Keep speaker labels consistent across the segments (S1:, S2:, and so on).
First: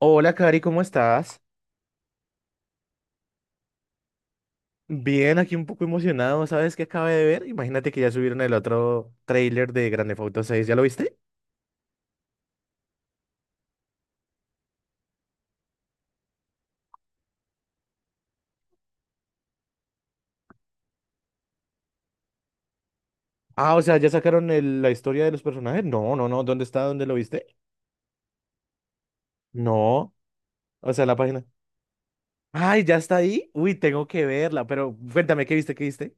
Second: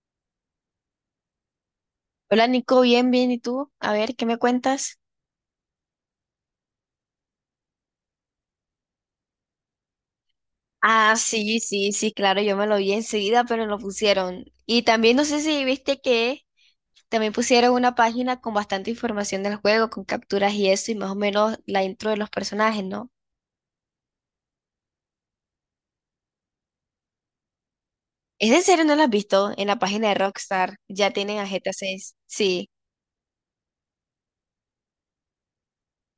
S1: Hola, Cari, ¿cómo estás?
S2: Hola Nico, bien, bien, ¿y tú? A ver, ¿qué me cuentas?
S1: Bien, aquí un poco emocionado. ¿Sabes qué acabé de ver? Imagínate que ya subieron el otro tráiler de Grand Theft Auto 6. ¿Ya lo viste?
S2: Ah, sí, sí, sí, claro, yo me lo vi enseguida, pero lo pusieron. Y también no sé si viste que también pusieron una página con bastante información del juego, con capturas y eso, y más o menos la intro de los personajes, ¿no?
S1: Ah, o sea, ¿ya sacaron la historia de los personajes? No, no, no. ¿Dónde está? ¿Dónde lo viste?
S2: ¿Es en serio no la has visto? En la página
S1: No.
S2: de Rockstar
S1: O sea,
S2: ya
S1: la
S2: tienen
S1: página.
S2: a GTA 6. Sí.
S1: Ay, ¿ya está ahí? Uy, tengo que verla, pero cuéntame, ¿qué viste? ¿Qué viste?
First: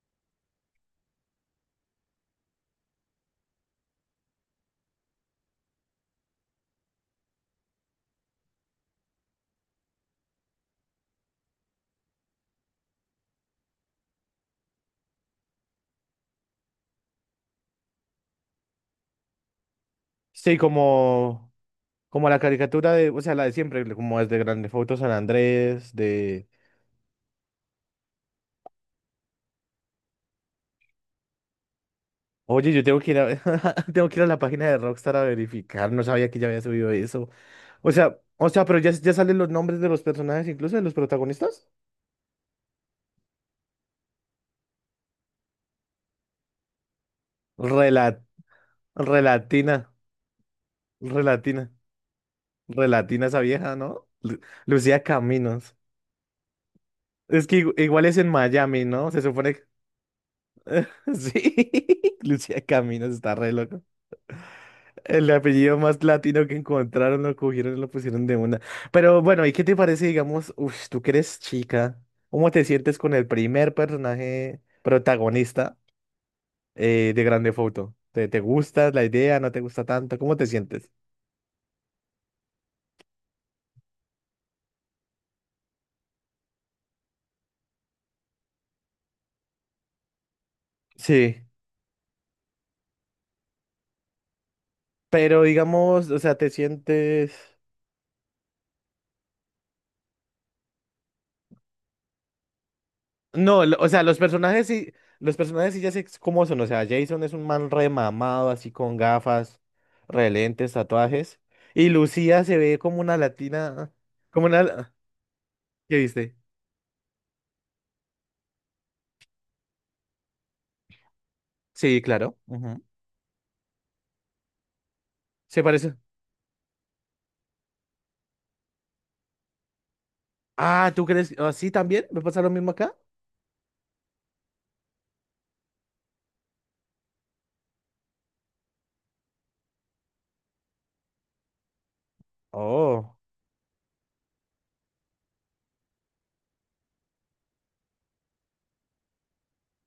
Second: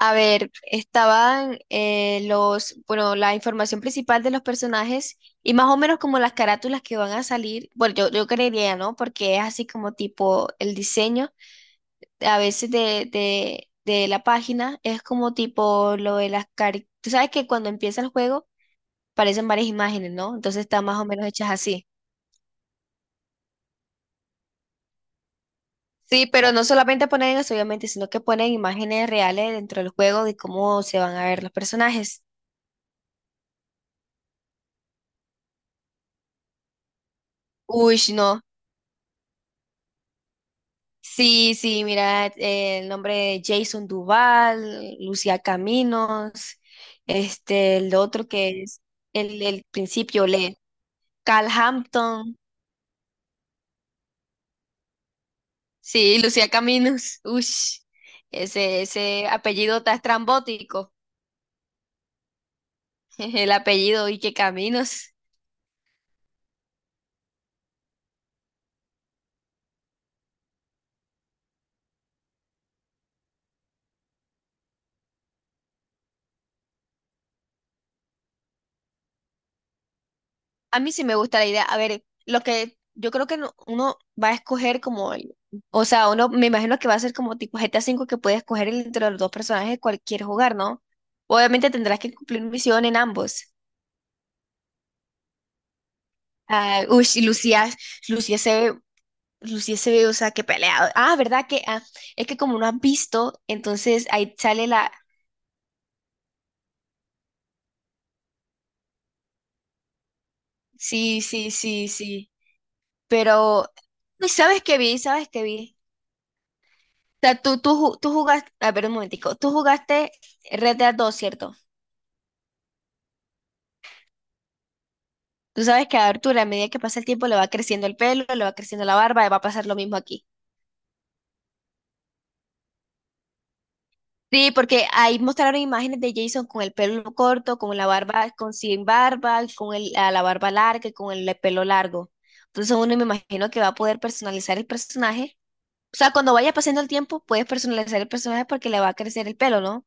S2: A ver, estaban bueno, la información principal de los personajes y más o menos como las carátulas que van a salir. Bueno, yo creería, ¿no? Porque es así como tipo el diseño a veces de la página es como tipo lo de las caricaturas. Tú sabes que cuando empieza el juego aparecen varias imágenes, ¿no?
S1: Sí,
S2: Entonces están más o menos hechas
S1: como,
S2: así.
S1: como la caricatura de, o sea, la de siempre, como es de Grand Theft Auto San Andrés,
S2: Sí,
S1: de...
S2: pero no solamente ponen eso, obviamente, sino que ponen imágenes reales dentro del juego de cómo se van a ver los personajes.
S1: Oye, yo tengo que ir a, tengo que ir a la página de Rockstar a verificar. No sabía que ya había subido eso. O
S2: Uy,
S1: sea,
S2: no.
S1: o sea, pero ya salen los nombres de los personajes, incluso de los
S2: Sí,
S1: protagonistas.
S2: sí, mira, el nombre de Jason Duval, Lucía Caminos, este, el
S1: Rela-
S2: otro que es el, el
S1: relatina,
S2: principio, le, Cal
S1: relatina,
S2: Hampton,
S1: relatina esa vieja, ¿no? Lucía Caminos.
S2: sí, Lucía Caminos,
S1: Es que
S2: ush,
S1: igual es en
S2: ese,
S1: Miami, ¿no? Se
S2: ese
S1: supone que...
S2: apellido está estrambótico,
S1: Sí, Lucía Caminos está
S2: el
S1: re loco.
S2: apellido y que Caminos.
S1: El apellido más latino que encontraron, lo cogieron y lo pusieron de una. Pero bueno, ¿y qué te parece, digamos, uff, tú que eres chica, cómo te sientes con el primer personaje protagonista de Grande Foto? ¿Te gusta la idea? ¿No te gusta tanto? ¿Cómo te
S2: A
S1: sientes?
S2: mí sí me gusta la idea. A ver, lo que yo creo que uno va a escoger o sea, uno me imagino que va a ser como tipo GTA 5 que puede escoger entre los dos personajes cualquier jugar, ¿no?
S1: Sí,
S2: Obviamente tendrás que cumplir misión en ambos.
S1: pero digamos, o sea, te
S2: Ah, uy, sí,
S1: sientes...
S2: Lucía se ve, Lucía se ve, o sea, que pelea. Ah, ¿verdad? Es que como no has visto,
S1: No, o sea,
S2: entonces
S1: los
S2: ahí
S1: personajes
S2: sale la.
S1: sí, los personajes sí ya sé cómo son. O sea, Jason es un man remamado, así con gafas, relentes,
S2: Sí,
S1: tatuajes.
S2: sí, sí,
S1: Y
S2: sí.
S1: Lucía se ve como una
S2: Pero,
S1: latina,
S2: uy,
S1: como una...
S2: ¿Sabes qué vi?
S1: ¿Qué viste?
S2: Sea, tú jugaste, a ver un momentico, tú jugaste Red Dead 2, ¿cierto?
S1: Sí, claro. Ujú.
S2: Tú
S1: Se
S2: sabes
S1: parece.
S2: que a Arturo, a medida que pasa el tiempo, le va creciendo el pelo, le va creciendo la barba, y va a pasar lo mismo aquí.
S1: Ah, ¿tú crees? ¿Ah, sí, también? ¿Me pasa lo mismo acá?
S2: Sí, porque ahí mostraron imágenes de Jason con el pelo corto, con la barba, con sin barba, a la barba larga y con el pelo largo. Entonces uno me
S1: Oh.
S2: imagino que va a poder personalizar el personaje. O sea, cuando vaya pasando el tiempo, puedes personalizar el personaje porque le va a crecer el pelo, ¿no?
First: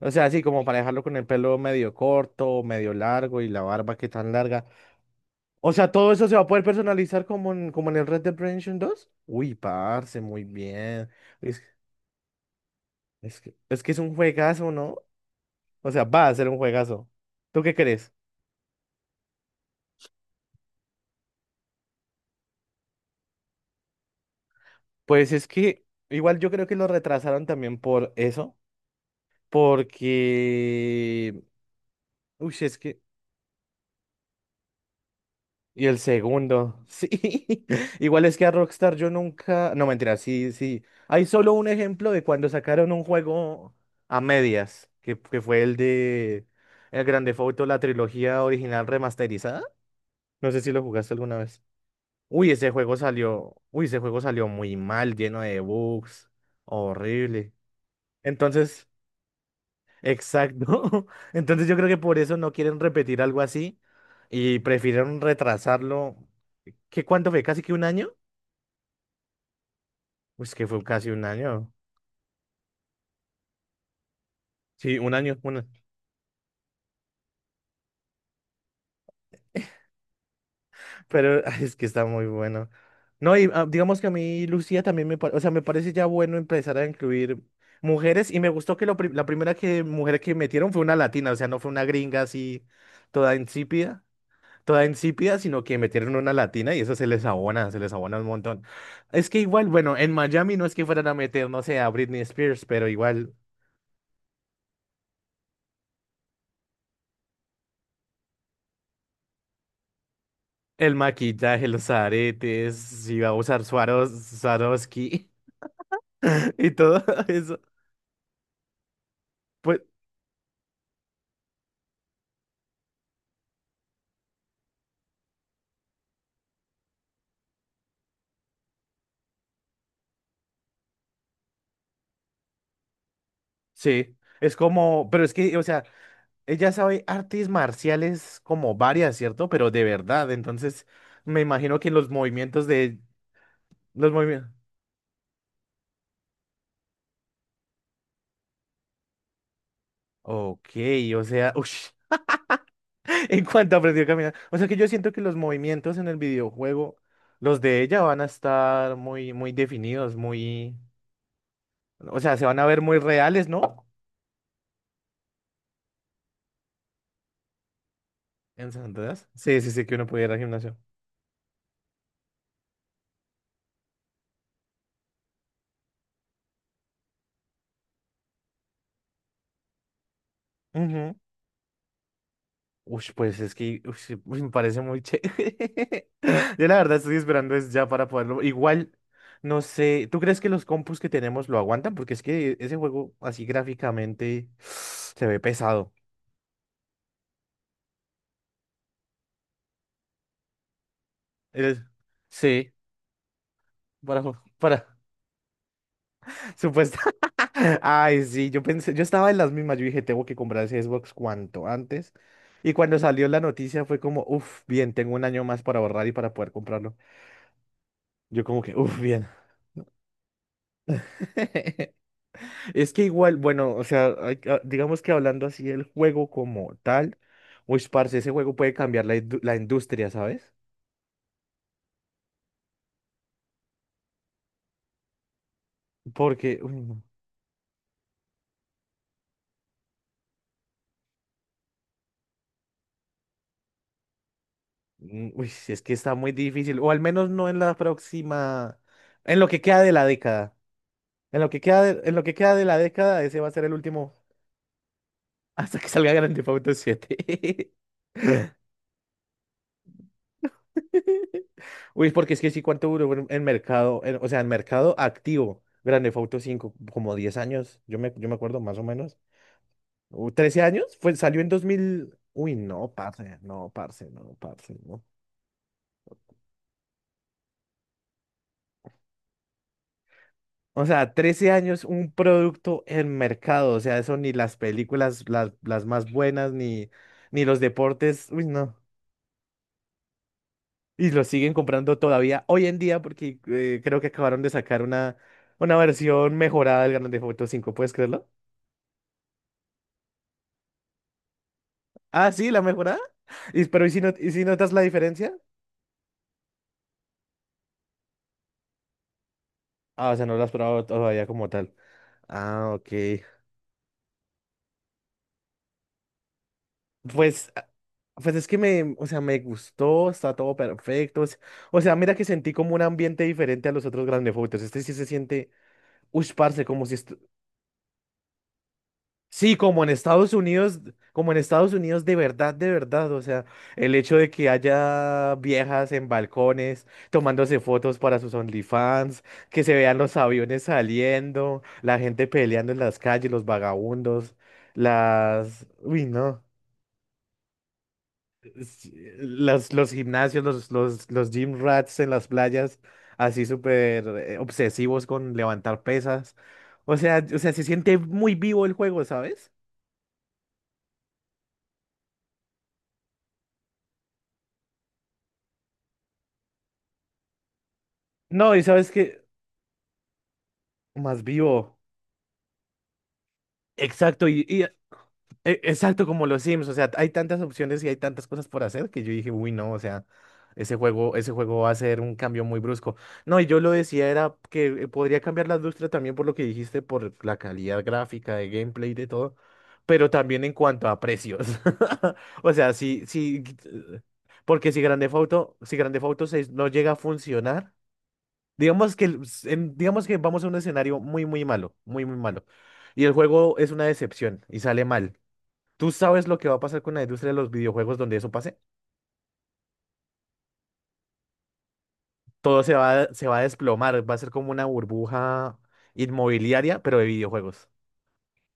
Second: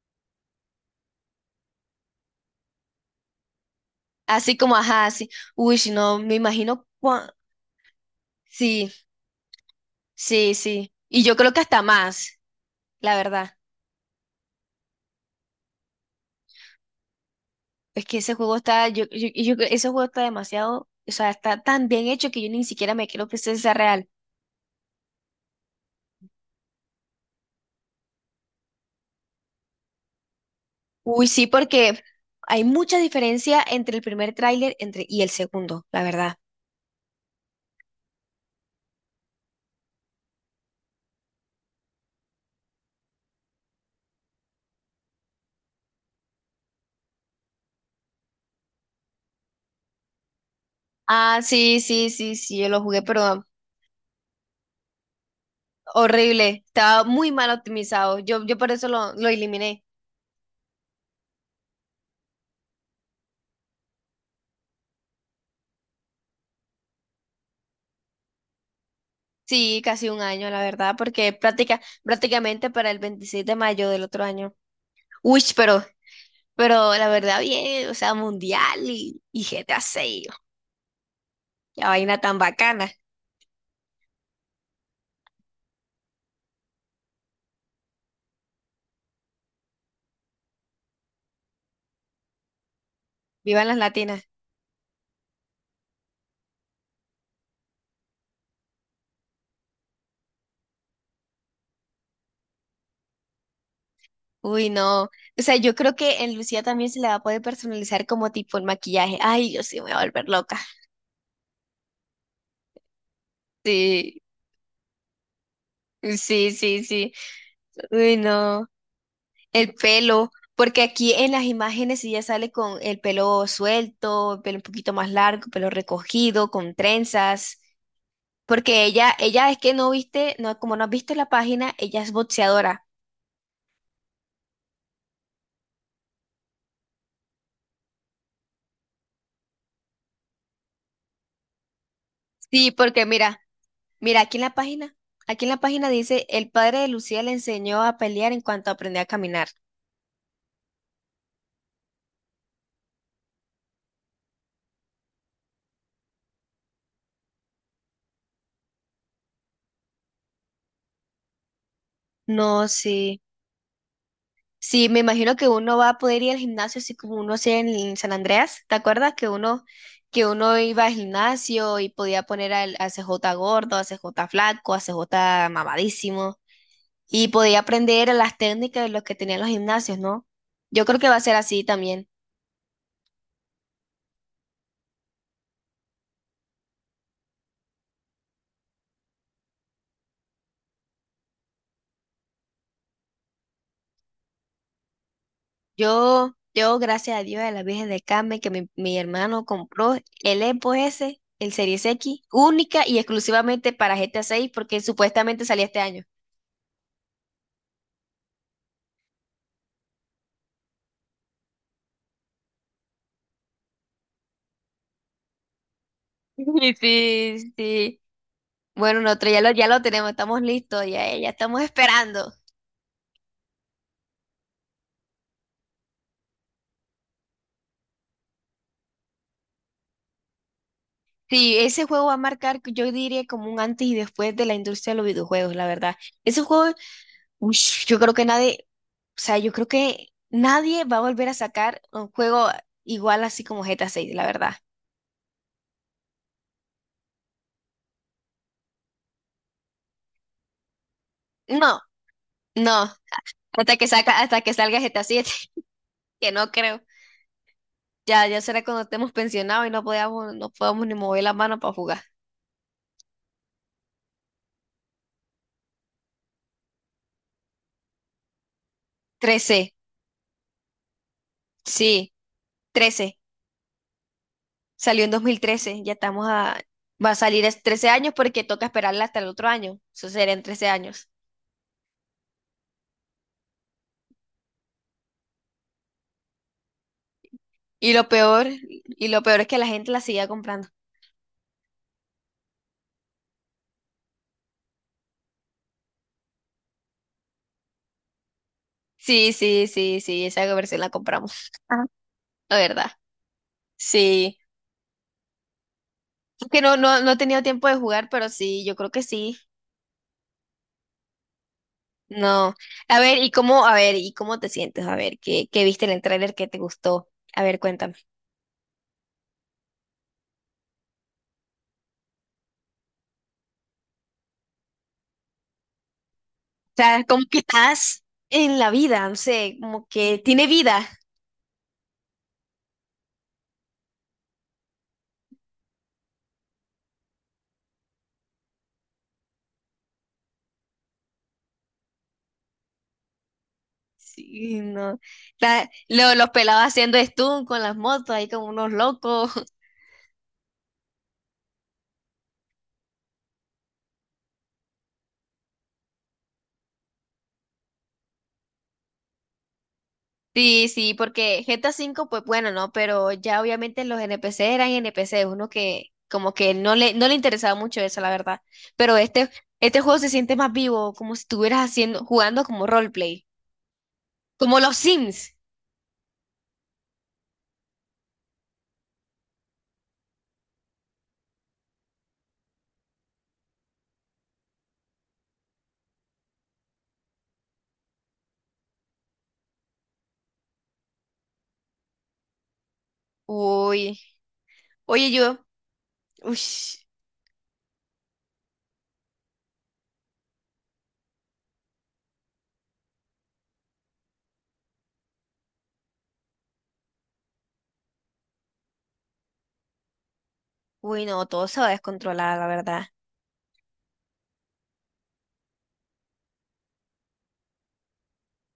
S1: O sea, sí, como para dejarlo con el pelo medio corto, medio largo y la barba que tan
S2: Así
S1: larga.
S2: como, ajá, así.
S1: O
S2: Uy, si
S1: sea, todo
S2: no,
S1: eso
S2: me
S1: se va a poder
S2: imagino.
S1: personalizar como en el Red Dead Redemption
S2: Sí.
S1: 2. Uy, parce, muy
S2: Sí, sí.
S1: bien.
S2: Y yo creo que hasta más, la
S1: Es
S2: verdad.
S1: que, es que es un juegazo, ¿no? O sea, va a ser un juegazo. ¿Tú qué
S2: Es
S1: crees?
S2: que ese juego está, yo- Ese juego está demasiado, o sea, está tan bien hecho que yo ni siquiera me creo que ese sea real.
S1: Pues es que igual yo creo que lo retrasaron también por eso,
S2: Uy,
S1: porque...
S2: sí, porque
S1: Uy,
S2: hay
S1: es
S2: mucha
S1: que...
S2: diferencia entre el primer tráiler y el
S1: Y
S2: segundo,
S1: el
S2: la verdad.
S1: segundo, sí. Igual es que a Rockstar yo nunca... No, mentira, sí, sí. Hay solo un ejemplo de cuando sacaron un juego a medias, que fue el de... El Grande Theft Auto, la trilogía original remasterizada. No sé si lo jugaste alguna
S2: Ah,
S1: vez.
S2: sí, sí, sí,
S1: Uy,
S2: sí, yo lo jugué, pero
S1: ese juego salió muy mal, lleno de bugs,
S2: horrible. Estaba muy mal
S1: horrible.
S2: optimizado. Yo por
S1: Entonces,
S2: eso lo eliminé.
S1: exacto. Entonces yo creo que por eso no quieren repetir algo así y prefirieron retrasarlo. ¿Qué cuánto fue? ¿Casi que un año?
S2: Sí, casi un año,
S1: Pues
S2: la
S1: que fue
S2: verdad,
S1: casi un
S2: porque
S1: año.
S2: prácticamente para el 26 de mayo del otro año.
S1: Sí, un año,
S2: Uy,
S1: un año.
S2: pero la verdad, bien, o sea, mundial y GTA 6,
S1: Pero ay, es que
S2: la
S1: está
S2: vaina
S1: muy
S2: tan
S1: bueno.
S2: bacana.
S1: No, y digamos que a mí Lucía también me parece, o sea, me parece ya bueno empezar a incluir mujeres y me gustó que la primera que, mujer que metieron fue una latina, o sea, no fue una gringa así toda
S2: Vivan las
S1: insípida,
S2: latinas.
S1: toda insípida, sino que metieron una latina y eso se les abona un montón. Es que igual, bueno, en Miami no es que fueran a meter, no sé, a Britney Spears, pero igual
S2: Uy, no. O sea, yo creo que en Lucía también se le va a poder personalizar como tipo el maquillaje. Ay, yo sí me voy a volver loca.
S1: el maquillaje, los aretes, si va a usar
S2: Sí,
S1: Swarovski
S2: sí,
S1: y
S2: sí,
S1: todo
S2: sí.
S1: eso.
S2: Uy, no. El
S1: Pues,
S2: pelo, porque aquí en las imágenes ella sale con el pelo suelto, el pelo un poquito más largo, pelo recogido, con trenzas. Porque ella es que no viste, no, como no has visto la página, ella es boxeadora.
S1: sí, es como, pero es que, o sea, ella sabe artes marciales como varias, ¿cierto? Pero de verdad, entonces me imagino que los movimientos
S2: Sí,
S1: de
S2: porque mira,
S1: los
S2: mira,
S1: movimientos.
S2: aquí en la página dice, el padre de Lucía le enseñó a pelear en cuanto aprendió a caminar.
S1: Ok, o sea, ush, en cuanto aprendió a caminar. O sea que yo siento que los movimientos en el videojuego, los de ella van a estar muy, muy definidos, muy, o sea, se van a
S2: No,
S1: ver muy
S2: sí.
S1: reales, ¿no?
S2: Sí, me imagino que uno va a poder ir al gimnasio así como uno hacía en San Andreas.
S1: En
S2: ¿Te
S1: San
S2: acuerdas
S1: Andreas.
S2: que
S1: Sí, sí, sí, que uno
S2: que
S1: pudiera ir al
S2: uno
S1: gimnasio.
S2: iba al gimnasio y podía poner al CJ gordo, al CJ flaco, al CJ mamadísimo? Y podía aprender las técnicas de los que tenían los gimnasios, ¿no? Yo creo que
S1: Ujú.
S2: va a ser así también.
S1: Uy, pues es que ush, uy, me parece muy chévere. Yo la verdad estoy esperando es ya para poderlo. Igual, no sé, ¿tú crees que los compus que tenemos lo aguantan? Porque es que ese juego así gráficamente se ve pesado.
S2: Gracias a Dios, a la Virgen de Carmen, que mi hermano compró el
S1: Es-
S2: Series X,
S1: Sí,
S2: única y exclusivamente para
S1: para,
S2: GTA 6, porque
S1: para,
S2: supuestamente salía este año.
S1: supuesto. Ay, sí, yo pensé, yo estaba en las mismas, yo dije, tengo que comprar ese Xbox cuanto antes. Y cuando salió la noticia fue como, uff, bien, tengo un año más para ahorrar y para poder comprarlo.
S2: Sí, sí.
S1: Yo como que, uff,
S2: Bueno,
S1: bien.
S2: nosotros ya lo tenemos, estamos listos, ya estamos esperando.
S1: Es que igual, bueno, o sea, hay digamos que hablando así del juego como tal, uy, parce, ese juego puede cambiar la industria, ¿sabes?
S2: Sí, ese juego va a marcar, yo diría, como un antes y después de la industria de los videojuegos, la verdad. Ese
S1: Porque,
S2: juego,
S1: uy, no,
S2: ush, yo creo que nadie va a volver a sacar un juego igual así como GTA 6, la verdad.
S1: uy, sí, es que está muy difícil, o al menos no en la próxima, en lo que queda de la década. En lo que
S2: No,
S1: queda de, en lo que queda de la
S2: no,
S1: década, ese va a ser el último.
S2: hasta que salga GTA 7,
S1: Hasta que salga
S2: que
S1: Grand Theft
S2: no
S1: Auto
S2: creo.
S1: 7.
S2: Ya, ya será cuando estemos pensionados y no podamos ni mover la mano para jugar.
S1: Uy, porque es que sí, ¿cuánto duró en mercado? O sea, en mercado activo, Grand Theft Auto 5 como 10 años, yo me acuerdo más o menos.
S2: 13,
S1: ¿13 años? Fue, salió en dos
S2: sí,
S1: mil Uy, no,
S2: 13.
S1: parce, no, parce, no, parce, no.
S2: Salió en 2013. Ya estamos a... Va a salir es 13 años porque toca esperarla hasta el otro año. Eso será en 13
S1: O
S2: años.
S1: sea, 13 años un producto en mercado. O sea, eso ni las películas, las más buenas, ni los
S2: Y lo
S1: deportes. Uy,
S2: peor,
S1: no.
S2: y lo peor es que la gente la sigue comprando.
S1: Y lo siguen comprando todavía hoy en día porque creo que acabaron de sacar una versión mejorada del Grand Theft Auto 5. ¿Puedes creerlo?
S2: Sí, sí, sí, sí, esa versión la compramos. Ajá.
S1: Ah, sí,
S2: La
S1: la
S2: verdad.
S1: mejorada. Y, pero ¿y si, no, y
S2: Sí.
S1: si notas la diferencia?
S2: Es que no he tenido tiempo de jugar, pero sí, yo creo que sí.
S1: Ah, o sea, no lo has probado todavía como tal.
S2: No.
S1: Ah, ok.
S2: A ver, ¿y cómo te sientes? A ver, ¿qué viste en el tráiler que te gustó? A
S1: Pues
S2: ver, cuéntame. O
S1: Pues es que o sea, me gustó, está todo perfecto. O sea, mira que sentí como un ambiente diferente a los otros Grand Theft Autos. Este sí se siente, uy, parce, como si
S2: sea, como que estás en la vida, no
S1: sí,
S2: sé,
S1: como
S2: como
S1: en
S2: que
S1: Estados
S2: tiene
S1: Unidos,
S2: vida.
S1: como en Estados Unidos de verdad, de verdad. O sea, el hecho de que haya viejas en balcones tomándose fotos para sus OnlyFans, que se vean los aviones saliendo, la gente peleando en las calles, los vagabundos,
S2: Sí, no.
S1: las, uy,
S2: Los
S1: no.
S2: pelados haciendo stunt con las motos, ahí como unos
S1: Sí,
S2: locos.
S1: los gimnasios, los gym rats en las playas, así súper obsesivos con levantar pesas. O sea, se siente muy vivo el juego, ¿sabes?
S2: Sí, sí, porque GTA 5 pues bueno, ¿no? Pero ya obviamente los NPC eran NPC, uno que como que no le interesaba mucho eso, la verdad.
S1: No, y sabes
S2: Pero
S1: que
S2: este juego se siente más vivo, como si
S1: más
S2: estuvieras
S1: vivo.
S2: jugando como roleplay.
S1: Exacto,
S2: Como los Sims.
S1: Exacto, como los Sims, o sea, hay tantas opciones y hay tantas cosas por hacer que yo dije, uy, no, o sea, ese juego va a ser un cambio muy brusco. No, y yo lo decía era que podría cambiar la industria también por lo que dijiste, por la calidad gráfica, de gameplay, y de todo, pero también en cuanto a precios. O sea, sí, sí,
S2: Uy.
S1: porque si Grande
S2: Oye, yo.
S1: Auto, si Grande Auto
S2: Uy.
S1: 6 no llega a funcionar, digamos que, el- s- en- digamos que vamos a un escenario muy, muy malo, y el juego es una decepción y sale mal. ¿Tú sabes lo que va a pasar con la industria de los videojuegos donde eso pase?
S2: Uy, no, todo se va a descontrolar, la
S1: Todo
S2: verdad.
S1: se va a desplomar, va a ser como una burbuja inmobiliaria, pero de videojuegos.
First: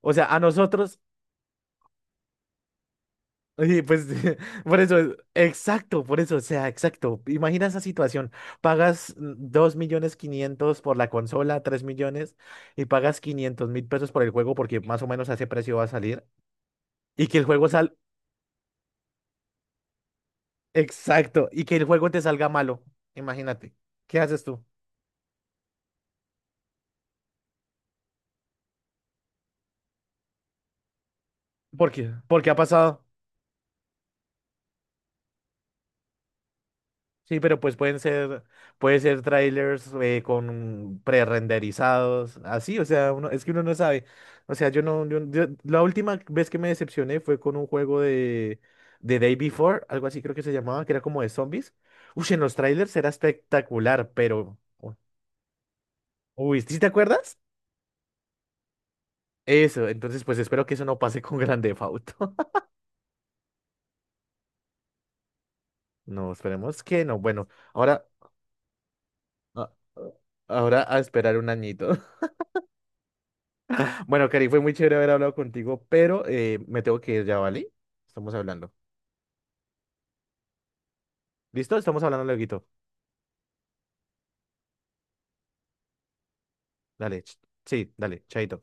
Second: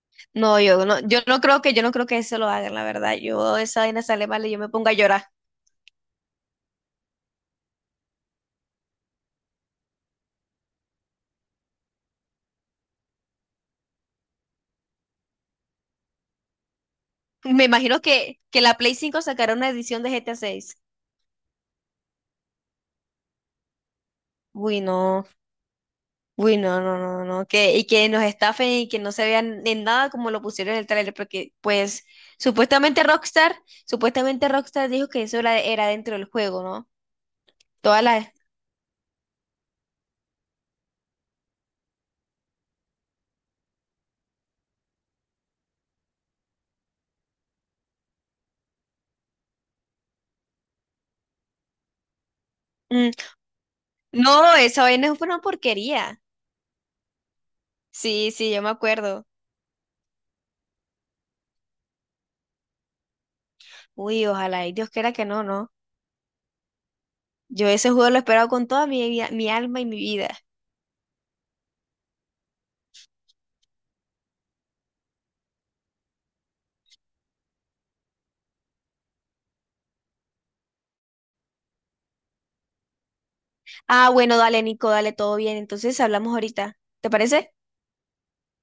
S1: O sea, a
S2: No,
S1: nosotros,
S2: yo no creo que eso lo hagan, la verdad. Yo esa
S1: y
S2: vaina
S1: pues
S2: sale mal y yo me
S1: por
S2: pongo a
S1: eso,
S2: llorar.
S1: exacto, por eso, o sea, exacto. Imagina esa situación, pagas 2 millones 500 por la consola, 3 millones, y pagas 500.000 pesos por el juego porque más o menos a ese precio va a salir, y que el
S2: Me
S1: juego sal,
S2: imagino que la Play 5 sacará una edición de GTA 6.
S1: exacto, y que el juego te salga malo, imagínate. ¿Qué haces tú?
S2: Uy, no. Uy, no, no, no, no. Y que nos estafen y que no se vean en nada como lo pusieron en el trailer, porque
S1: ¿Por
S2: pues
S1: qué? ¿Por qué ha
S2: supuestamente
S1: pasado?
S2: Rockstar, supuestamente Rockstar dijo que eso era dentro del juego, ¿no?
S1: Sí, pero pues
S2: Todas las,
S1: puede ser trailers con prerenderizados, así, o sea, uno, es que uno no sabe. O sea, yo no, la última vez que me decepcioné fue con un juego de Day Before, algo así creo que se llamaba, que era como de zombies. Uy, en los trailers era espectacular, pero,
S2: No, esa vaina fue una porquería.
S1: uy, ¿sí te acuerdas?
S2: Sí, sí, yo me acuerdo.
S1: Eso, entonces pues espero que eso no pase con Grand Theft Auto.
S2: Uy, ojalá, y Dios quiera que no, ¿no?
S1: No, esperemos que no. Bueno,
S2: Yo ese
S1: ahora,
S2: juego lo he esperado con toda mi
S1: a-
S2: alma y mi vida.
S1: ahora a esperar un añito. Bueno, Cari, fue muy chévere haber hablado contigo, pero me tengo que ir ya, ¿vale? Estamos hablando. ¿Listo? Estamos hablando lueguito.
S2: Ah, bueno, dale, Nico, dale, todo bien. Entonces hablamos ahorita. ¿Te
S1: Dale,
S2: parece?
S1: sí, dale, chaito.